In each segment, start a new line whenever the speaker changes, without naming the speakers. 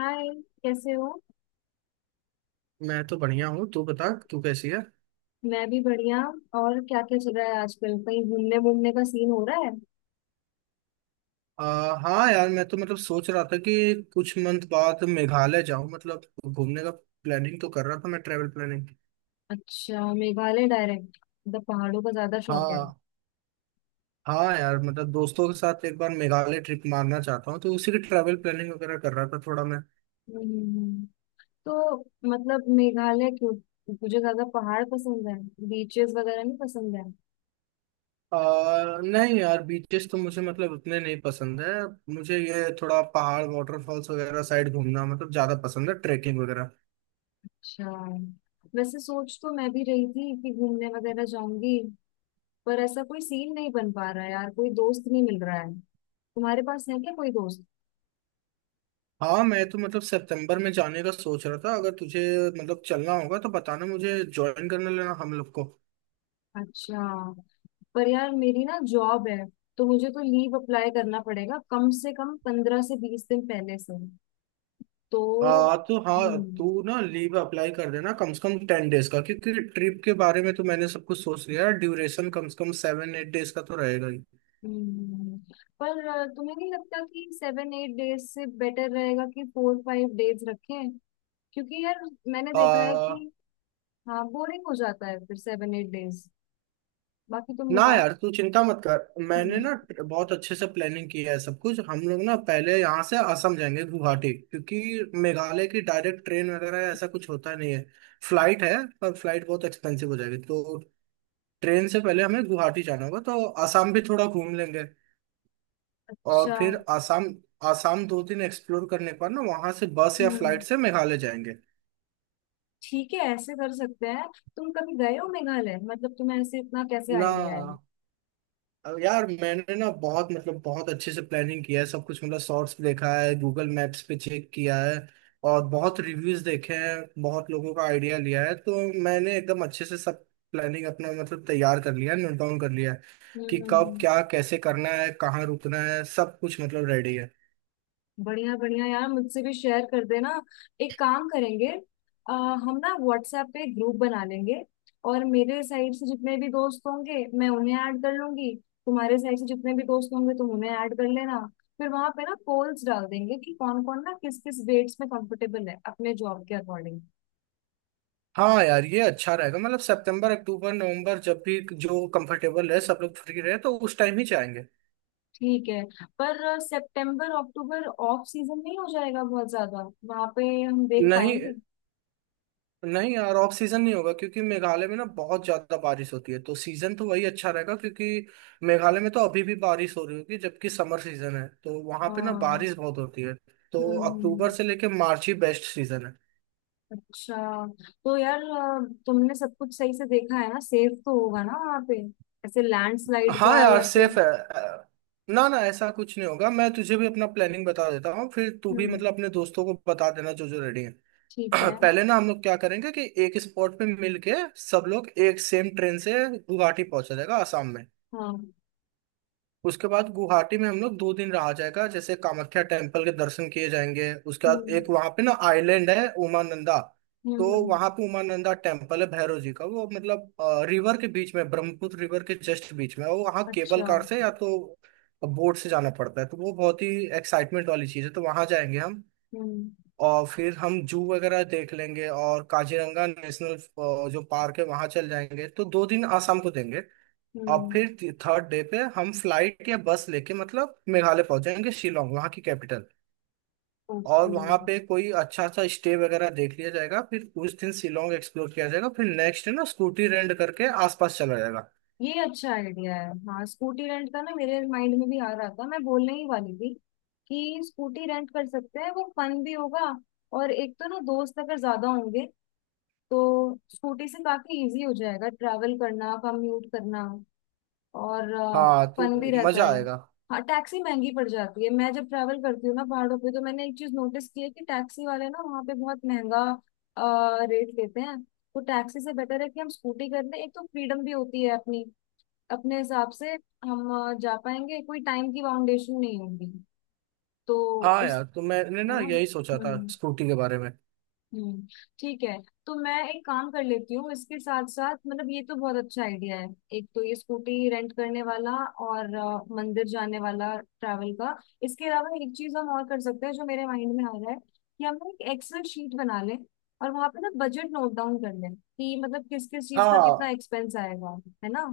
हाय। कैसे हो?
मैं तो बढ़िया हूँ। तू बता, तू कैसी है?
मैं भी बढ़िया। और क्या क्या चल रहा है आजकल, कहीं घूमने घूमने का सीन हो रहा है?
आ, हाँ यार, मैं तो मतलब सोच रहा था कि कुछ मंथ बाद मेघालय जाऊँ, मतलब घूमने का प्लानिंग तो कर रहा था मैं, ट्रेवल प्लानिंग।
अच्छा, मेघालय डायरेक्ट? मतलब पहाड़ों का ज्यादा शौक है?
हाँ। हाँ यार, मतलब दोस्तों के साथ एक बार मेघालय ट्रिप मारना चाहता हूँ, तो उसी की ट्रैवल प्लानिंग वगैरह कर रहा था थोड़ा मैं।
हम्म। तो मतलब मेघालय क्यों? मुझे ज्यादा पहाड़ पसंद है, बीचेस वगैरह नहीं पसंद है।
नहीं यार, बीचेस तो मुझे मतलब उतने नहीं पसंद है। मुझे ये थोड़ा पहाड़, वाटरफॉल्स वगैरह साइड घूमना मतलब ज्यादा पसंद है, ट्रेकिंग वगैरह।
अच्छा। वैसे सोच तो मैं भी रही थी कि घूमने वगैरह जाऊंगी, पर ऐसा कोई सीन नहीं बन पा रहा है यार, कोई दोस्त नहीं मिल रहा है। तुम्हारे पास है क्या कोई दोस्त?
हाँ, मैं तो मतलब सितंबर में जाने का सोच रहा था। अगर तुझे मतलब चलना होगा तो बताना, मुझे ज्वाइन करने लेना हम लोग को।
अच्छा। पर यार मेरी ना जॉब है, तो मुझे तो लीव अप्लाई करना पड़ेगा कम से कम 15 से 20 दिन पहले से। तो
तो हाँ,
हम्म।
तू ना लीव अप्लाई कर देना कम से कम 10 days का, क्योंकि ट्रिप के बारे में तो मैंने सब कुछ सोच लिया है। ड्यूरेशन कम से कम 7-8 days का तो रहेगा ही।
हम्म। पर तुम्हें नहीं लगता कि 7 8 डेज से बेटर रहेगा कि 4 5 डेज रखें? क्योंकि यार मैंने देखा है
आ,
कि हाँ बोरिंग हो जाता है फिर 7 8 डेज। बाकी तुम
ना
बताओ।
यार, तू चिंता मत कर, मैंने
हम्म।
ना बहुत अच्छे से प्लानिंग की है सब कुछ। हम लोग ना पहले यहाँ से असम जाएंगे, गुवाहाटी, क्योंकि मेघालय की डायरेक्ट ट्रेन वगैरह ऐसा कुछ होता नहीं है। फ्लाइट है, पर फ्लाइट बहुत एक्सपेंसिव हो जाएगी, तो ट्रेन से पहले हमें गुवाहाटी जाना होगा। तो असम भी थोड़ा घूम लेंगे। और
अच्छा।
फिर असम असम 2 दिन एक्सप्लोर करने पर ना वहां से बस या फ्लाइट
हम्म।
से मेघालय जाएंगे।
ठीक है, ऐसे कर सकते हैं। तुम कभी गए हो मेघालय? मतलब तुम्हें ऐसे इतना कैसे
ना,
आइडिया है? हम्म।
अब यार मैंने ना बहुत, मतलब बहुत अच्छे से प्लानिंग किया है सब कुछ। मतलब शॉर्ट्स देखा है, गूगल मैप्स पे चेक किया है, और बहुत रिव्यूज देखे हैं, बहुत लोगों का आइडिया लिया है। तो मैंने एकदम अच्छे से सब प्लानिंग अपना मतलब तैयार कर लिया है, नोट डाउन कर लिया है कि
हम्म
कब क्या
हम्म।
कैसे करना है, कहाँ रुकना है, सब कुछ मतलब रेडी है।
बढ़िया बढ़िया यार, मुझसे भी शेयर कर देना। एक काम करेंगे, आ, हम ना व्हाट्सएप पे ग्रुप बना लेंगे, और मेरे साइड से जितने भी दोस्त होंगे मैं उन्हें ऐड कर लूंगी, तुम्हारे साइड से जितने भी दोस्त होंगे तुम उन्हें ऐड कर लेना। फिर वहां पे ना पोल्स डाल देंगे कि कौन कौन ना किस किस वेट्स में कंफर्टेबल है अपने जॉब के अकॉर्डिंग।
हाँ यार, ये अच्छा रहेगा। मतलब सितंबर, अक्टूबर, नवंबर, जब भी जो कंफर्टेबल है सब लोग, फ्री रहे, तो उस टाइम ही जाएंगे।
ठीक है। पर सितंबर अक्टूबर ऑफ सीजन नहीं हो जाएगा, बहुत ज्यादा वहां पे हम देख
नहीं।
पाएंगे?
नहीं यार, ऑफ सीजन नहीं होगा, क्योंकि मेघालय में ना बहुत ज्यादा बारिश होती है, तो सीजन तो वही अच्छा रहेगा। क्योंकि मेघालय में तो अभी भी बारिश हो रही होगी, जबकि समर सीजन है, तो वहां पे ना
हाँ।
बारिश बहुत होती है।
हम्म
तो अक्टूबर
हम्म।
से लेके मार्च ही बेस्ट सीजन है।
अच्छा। तो यार तुमने सब कुछ सही से देखा है ना? सेफ तो होगा ना वहाँ पे, ऐसे लैंडस्लाइड
हाँ
का
यार,
या फिर?
सेफ है। ना ना, ऐसा कुछ नहीं होगा। मैं तुझे भी अपना प्लानिंग बता देता हूँ, फिर तू भी
हम्म।
मतलब अपने दोस्तों को बता देना जो जो रेडी है।
ठीक है।
पहले ना हम लोग क्या करेंगे कि एक स्पॉट पे मिलके सब लोग एक सेम ट्रेन से गुवाहाटी पहुंचा जाएगा, आसाम में।
हाँ।
उसके बाद गुवाहाटी में हम लोग 2 दिन रहा जाएगा। जैसे कामाख्या टेम्पल के दर्शन किए जाएंगे, उसके बाद
हम्म।
एक वहां पे ना आइलैंड है, उमानंदा।
हम्म।
तो वहां पे उमानंदा टेम्पल है, भैरव जी का। वो मतलब रिवर के बीच में, ब्रह्मपुत्र रिवर के जस्ट बीच में है। वो वहाँ केबल
अच्छा।
कार से या तो बोट से जाना पड़ता है। तो वो बहुत ही एक्साइटमेंट वाली चीज है, तो वहां जाएंगे हम।
हम्म।
और फिर हम जू वगैरह देख लेंगे और काजीरंगा नेशनल जो पार्क है वहां चल जाएंगे। तो 2 दिन आसाम को देंगे। और
हम्म।
फिर थर्ड डे पे हम फ्लाइट या बस लेके मतलब मेघालय पहुंच जाएंगे, शिलोंग, वहाँ की कैपिटल। और
ओके।
वहाँ पे कोई अच्छा सा स्टे वगैरह देख लिया जाएगा। फिर उस दिन शिलोंग एक्सप्लोर किया जाएगा। फिर नेक्स्ट डे ना स्कूटी रेंट करके आसपास चला जाएगा।
ये अच्छा आइडिया है, हाँ, स्कूटी रेंट का ना मेरे माइंड में भी आ रहा था, मैं बोलने ही वाली थी कि स्कूटी रेंट कर सकते हैं, वो फन भी होगा। और एक तो ना दोस्त अगर ज्यादा होंगे तो स्कूटी से काफी इजी हो जाएगा ट्रैवल करना कम्यूट करना। और
हाँ,
फन भी
तो
रहता
मजा
है।
आएगा।
हाँ, टैक्सी महंगी पड़ जाती है, मैं जब ट्रैवल करती हूँ ना पहाड़ों पे तो मैंने एक चीज नोटिस की है कि टैक्सी वाले ना वहाँ पे बहुत महंगा रेट लेते हैं। तो टैक्सी से बेटर है कि हम स्कूटी कर लें, एक तो फ्रीडम भी होती है अपनी, अपने हिसाब से हम जा पाएंगे, कोई टाइम की बाउंडेशन नहीं होगी। तो
हाँ
उस,
यार, तो मैंने
है
ना
ना।
यही सोचा था
हम्म।
स्कूटी के बारे में।
हम्म। ठीक है। तो मैं एक काम कर लेती हूँ, इसके साथ साथ मतलब ये तो बहुत अच्छा आइडिया है। एक तो ये स्कूटी रेंट करने वाला, और मंदिर जाने वाला ट्रैवल का। इसके अलावा एक चीज हम और कर सकते हैं जो मेरे माइंड में आ रहा है कि हम ना एक एक्सेल शीट बना लें, और वहां पे ना बजट नोट डाउन कर लें कि मतलब किस किस चीज का कितना
हाँ।
एक्सपेंस आएगा, है ना।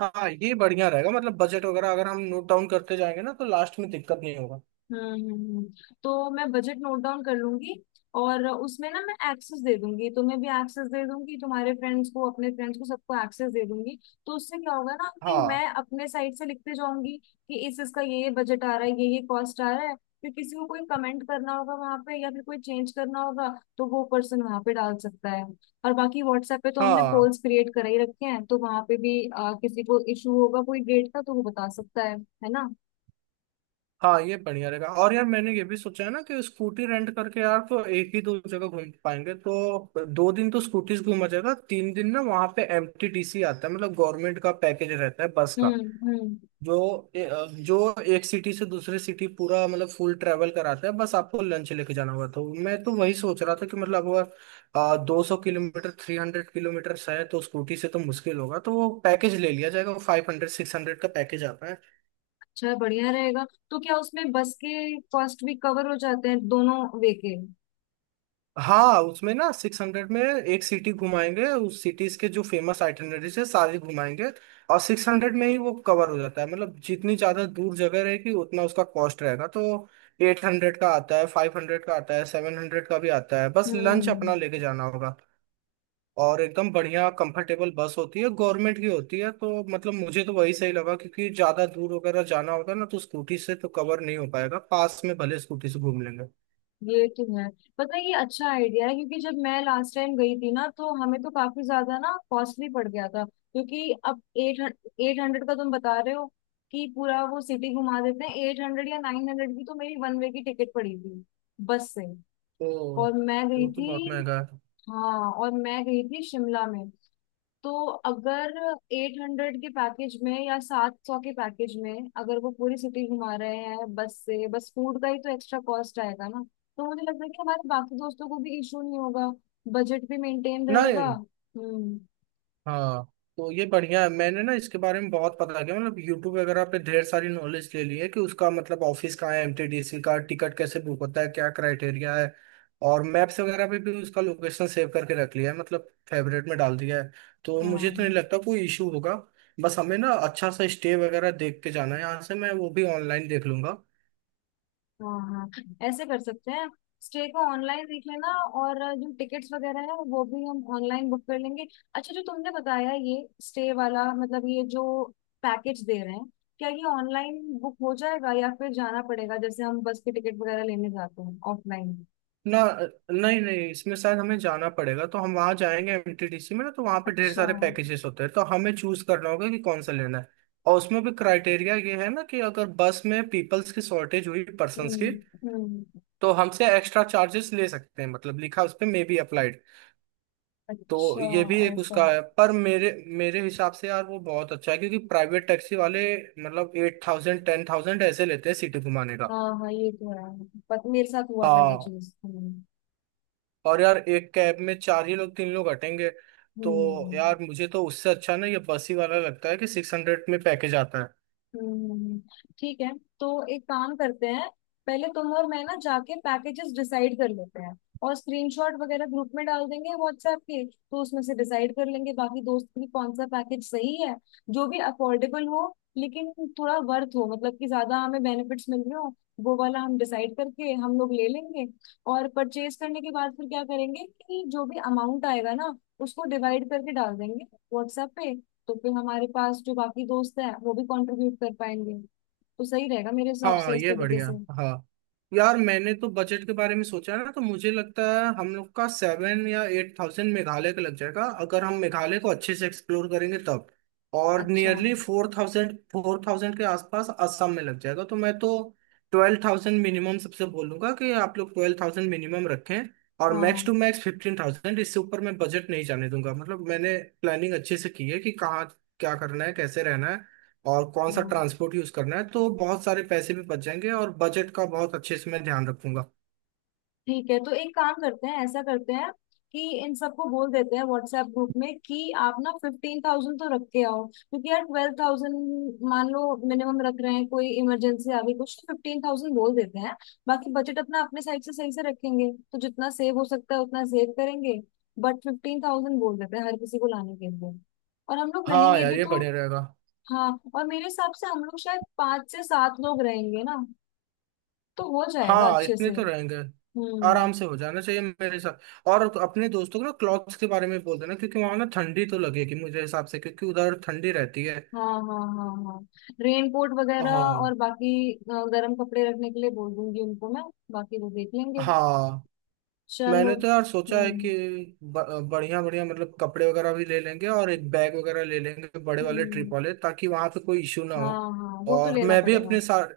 हाँ, ये बढ़िया रहेगा। मतलब बजट वगैरह अगर हम नोट डाउन करते जाएंगे ना तो लास्ट में दिक्कत नहीं होगा।
हम्म हम्म, हम्म। तो मैं बजट नोट डाउन कर लूंगी, और उसमें ना मैं एक्सेस दे दूंगी, तुम्हें भी एक्सेस दे दूंगी, तुम्हारे फ्रेंड्स को, अपने फ्रेंड्स को, सबको एक्सेस दे दूंगी। तो उससे क्या होगा ना कि
हाँ।
मैं अपने साइड से लिखते जाऊंगी कि इस इसका ये बजट आ रहा है, ये कॉस्ट आ रहा है। फिर किसी को कोई कमेंट करना होगा वहां पे या फिर कोई चेंज करना होगा तो वो पर्सन वहां पे डाल सकता है। और बाकी व्हाट्सएप पे तो हमने
हाँ।
पोल्स क्रिएट कर ही रखे हैं तो वहां पे भी किसी को इशू होगा कोई डेट का तो वो बता सकता है ना।
हाँ ये बढ़िया रहेगा। और यार मैंने ये भी सोचा है ना कि स्कूटी रेंट करके यार तो एक ही दो जगह घूम पाएंगे, तो दो दिन तो स्कूटीज घूमा जाएगा, 3 दिन ना वहाँ पे MTTC आता है, मतलब गवर्नमेंट का पैकेज रहता है बस का।
हम्म। हम्म।
जो जो एक सिटी से दूसरे सिटी पूरा मतलब फुल ट्रेवल कराता है। बस आपको लंच लेके जाना होगा। तो मैं तो वही सोच रहा था कि मतलब अगर 200 किलोमीटर, 300 किलोमीटर है, तो स्कूटी से तो मुश्किल होगा, तो वो पैकेज ले लिया जाएगा। 500, 600 का पैकेज आता है।
अच्छा, बढ़िया रहेगा। तो क्या उसमें बस के कॉस्ट भी कवर हो जाते हैं दोनों वे के?
हाँ, उसमें ना 600 में एक सिटी घुमाएंगे, उस सिटीज के जो फेमस आइटनरीज है सारी घुमाएंगे, और 600 में ही वो कवर हो जाता है। मतलब जितनी ज्यादा दूर जगह रहेगी उतना उसका कॉस्ट रहेगा। तो 800 का आता है, 500 का आता है, 700 का भी आता है। बस लंच
हम्म।
अपना लेके जाना होगा। और एकदम बढ़िया कंफर्टेबल बस होती है, गवर्नमेंट की होती है, तो मतलब मुझे तो वही सही लगा। क्योंकि ज्यादा दूर वगैरह जाना होगा ना, तो स्कूटी से तो कवर नहीं हो पाएगा, पास में भले स्कूटी से घूम लेंगे।
ये तो है, पता है ये अच्छा आइडिया है, क्योंकि जब मैं लास्ट टाइम गई थी ना तो हमें तो काफी ज्यादा ना कॉस्टली पड़ गया था, क्योंकि अब एट एट हंड्रेड का तुम बता रहे हो कि पूरा वो सिटी घुमा देते हैं, 800 या 900 की तो मेरी वन वे की टिकट पड़ी थी बस से,
तो
और मैं
वो
गई
तो बहुत
थी।
महंगा है।
हाँ, और मैं गई थी शिमला में। तो अगर 800 के पैकेज में या 700 के पैकेज में अगर वो पूरी सिटी घुमा रहे हैं बस से, बस फूड का ही तो एक्स्ट्रा कॉस्ट आएगा ना। तो मुझे लगता है कि हमारे बाकी दोस्तों को भी इशू नहीं होगा, बजट भी मेंटेन रहेगा।
नहीं।
हम्म।
हाँ, तो ये बढ़िया है। मैंने ना इसके बारे में बहुत पता किया, मतलब यूट्यूब वगैरह पे ढेर सारी नॉलेज ले ली है कि उसका मतलब ऑफिस कहाँ है, एमटीडीसी का टिकट कैसे बुक होता है, क्या क्राइटेरिया है। और मैप्स वगैरह पे भी उसका लोकेशन सेव करके रख लिया है, मतलब फेवरेट में डाल दिया है। तो मुझे तो नहीं
हाँ
लगता कोई इशू होगा। बस हमें ना अच्छा सा स्टे वगैरह देख के जाना है, यहाँ से मैं वो भी ऑनलाइन देख लूंगा।
हाँ हाँ, ऐसे कर सकते हैं, स्टे को ऑनलाइन देख लेना, और जो टिकट्स वगैरह है वो भी हम ऑनलाइन बुक कर लेंगे। अच्छा, जो तुमने बताया ये स्टे वाला, मतलब ये जो पैकेज दे रहे हैं, क्या ये ऑनलाइन बुक हो जाएगा या फिर जाना पड़ेगा जैसे हम बस के टिकट वगैरह लेने जाते हैं ऑफलाइन?
ना। नहीं नहीं, इसमें शायद हमें जाना पड़ेगा, तो हम वहां जाएंगे MTDC में। ना, तो वहां पे ढेर
अच्छा।
सारे पैकेजेस होते हैं, तो हमें चूज करना होगा कि कौन सा लेना है। और उसमें भी क्राइटेरिया ये है ना कि अगर बस में पीपल्स की शॉर्टेज हुई, पर्संस की,
हम्म। हम्म।
तो हमसे एक्स्ट्रा चार्जेस ले सकते हैं, मतलब लिखा उस पे मे बी अप्लाइड। तो
अच्छा,
ये भी एक
ऐसा।
उसका है। पर मेरे मेरे हिसाब से यार वो बहुत अच्छा है, क्योंकि प्राइवेट टैक्सी वाले मतलब 8000, 10000 ऐसे लेते हैं सिटी घुमाने का।
हाँ हाँ, ये तो है, पर मेरे साथ हुआ था ये
हाँ,
चीज। हम्म।
और यार एक कैब में चार ही लोग, तीन लोग हटेंगे। तो
हम्म।
यार मुझे तो उससे अच्छा ना ये बस ही वाला लगता है कि 600 में पैकेज आता है।
हम्म। ठीक है। तो एक काम करते हैं, पहले तुम और मैं ना जाके पैकेजेस डिसाइड कर लेते हैं, और स्क्रीनशॉट वगैरह ग्रुप में डाल देंगे व्हाट्सएप के, तो उसमें से डिसाइड कर लेंगे बाकी दोस्त भी कौन सा पैकेज सही है, जो भी अफोर्डेबल हो, लेकिन थोड़ा वर्थ हो मतलब कि ज्यादा हमें बेनिफिट्स मिल रहे हो, वो वाला हम डिसाइड करके हम लोग ले लेंगे। और परचेज करने के बाद फिर क्या करेंगे कि जो भी अमाउंट आएगा ना उसको डिवाइड करके डाल देंगे व्हाट्सएप पे, तो फिर हमारे पास जो बाकी दोस्त हैं वो भी कंट्रीब्यूट कर पाएंगे। तो सही रहेगा मेरे हिसाब से
हाँ
इस
ये
तरीके
बढ़िया।
से।
हाँ यार, मैंने तो बजट के बारे में सोचा ना, तो मुझे लगता है हम लोग का 7 या 8 हज़ार मेघालय का लग जाएगा, अगर हम मेघालय को अच्छे से एक्सप्लोर करेंगे तब। और
अच्छा।
नियरली फोर थाउजेंड के आसपास असम में लग जाएगा। तो मैं तो 12000 मिनिमम सबसे बोलूंगा कि आप लोग 12000 मिनिमम रखें, और मैक्स टू
हाँ
मैक्स 15000। इससे ऊपर मैं बजट नहीं जाने दूंगा। मतलब मैंने प्लानिंग अच्छे से की है कि कहाँ क्या करना है, कैसे रहना है, और कौन सा
हाँ।
ट्रांसपोर्ट यूज करना है, तो बहुत सारे पैसे भी बच जाएंगे और बजट का बहुत अच्छे से मैं ध्यान रखूंगा।
ठीक है, तो एक काम करते हैं, ऐसा करते हैं कि इन सबको बोल देते हैं व्हाट्सएप ग्रुप में कि आप ना 15,000 तो रख के आओ, क्योंकि यार 12,000 मान लो मिनिमम रख रहे हैं, कोई इमरजेंसी आ गई कुछ, तो 15,000 बोल देते हैं। बाकी बजट अपना अपने साइड से सही से रखेंगे तो जितना सेव हो सकता है उतना सेव करेंगे, बट 15,000 बोल देते हैं हर किसी को लाने के लिए, और हम लोग
हाँ
रहेंगे
यार,
भी
ये
तो।
बढ़िया रहेगा।
हाँ। और मेरे हिसाब से हम लोग शायद 5 से 7 लोग रहेंगे ना, तो हो जाएगा
हाँ
अच्छे से।
इतने तो रहेंगे,
हम्म।
आराम से हो जाना चाहिए मेरे साथ। और अपने दोस्तों को ना क्लॉथ्स के बारे में बोल देना, क्योंकि वहां ना ठंडी तो लगेगी मुझे हिसाब से, क्योंकि उधर ठंडी रहती है।
हाँ हाँ हाँ हाँ, रेनकोट वगैरह, और
हाँ।
बाकी गर्म कपड़े रखने के लिए बोल दूंगी उनको मैं, बाकी वो देख लेंगे।
हाँ,
चलो।
मैंने तो यार सोचा है कि
हम्म
बढ़िया बढ़िया मतलब कपड़े वगैरह भी ले लेंगे, और एक बैग वगैरह ले लेंगे बड़े वाले ट्रिप
हम्म।
वाले, ताकि वहां पे कोई इशू ना
हाँ
हो।
हाँ, वो तो
और
लेना पड़ेगा।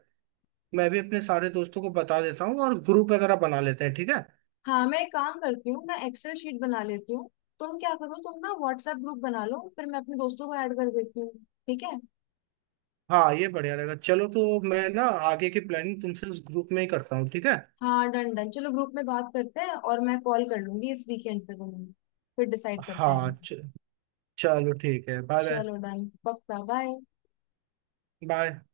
मैं भी अपने सारे दोस्तों को बता देता हूँ, और ग्रुप वगैरह बना लेते हैं, ठीक है।
हाँ, मैं एक काम करती हूँ, मैं एक्सेल शीट बना लेती हूँ, तुम क्या करो तुम ना व्हाट्सएप ग्रुप बना लो, फिर मैं अपने दोस्तों को ऐड कर देती हूँ, ठीक है।
हाँ ये बढ़िया रहेगा। चलो, तो मैं ना आगे की प्लानिंग तुमसे उस ग्रुप में ही करता हूँ, ठीक है।
हाँ डन डन, चलो ग्रुप में बात करते हैं, और मैं कॉल कर लूंगी इस वीकेंड पे तुम्हें, फिर डिसाइड करते
हाँ
हैं।
चलो ठीक है, बाय बाय।
चलो डन पक्का, बाय।
बाय।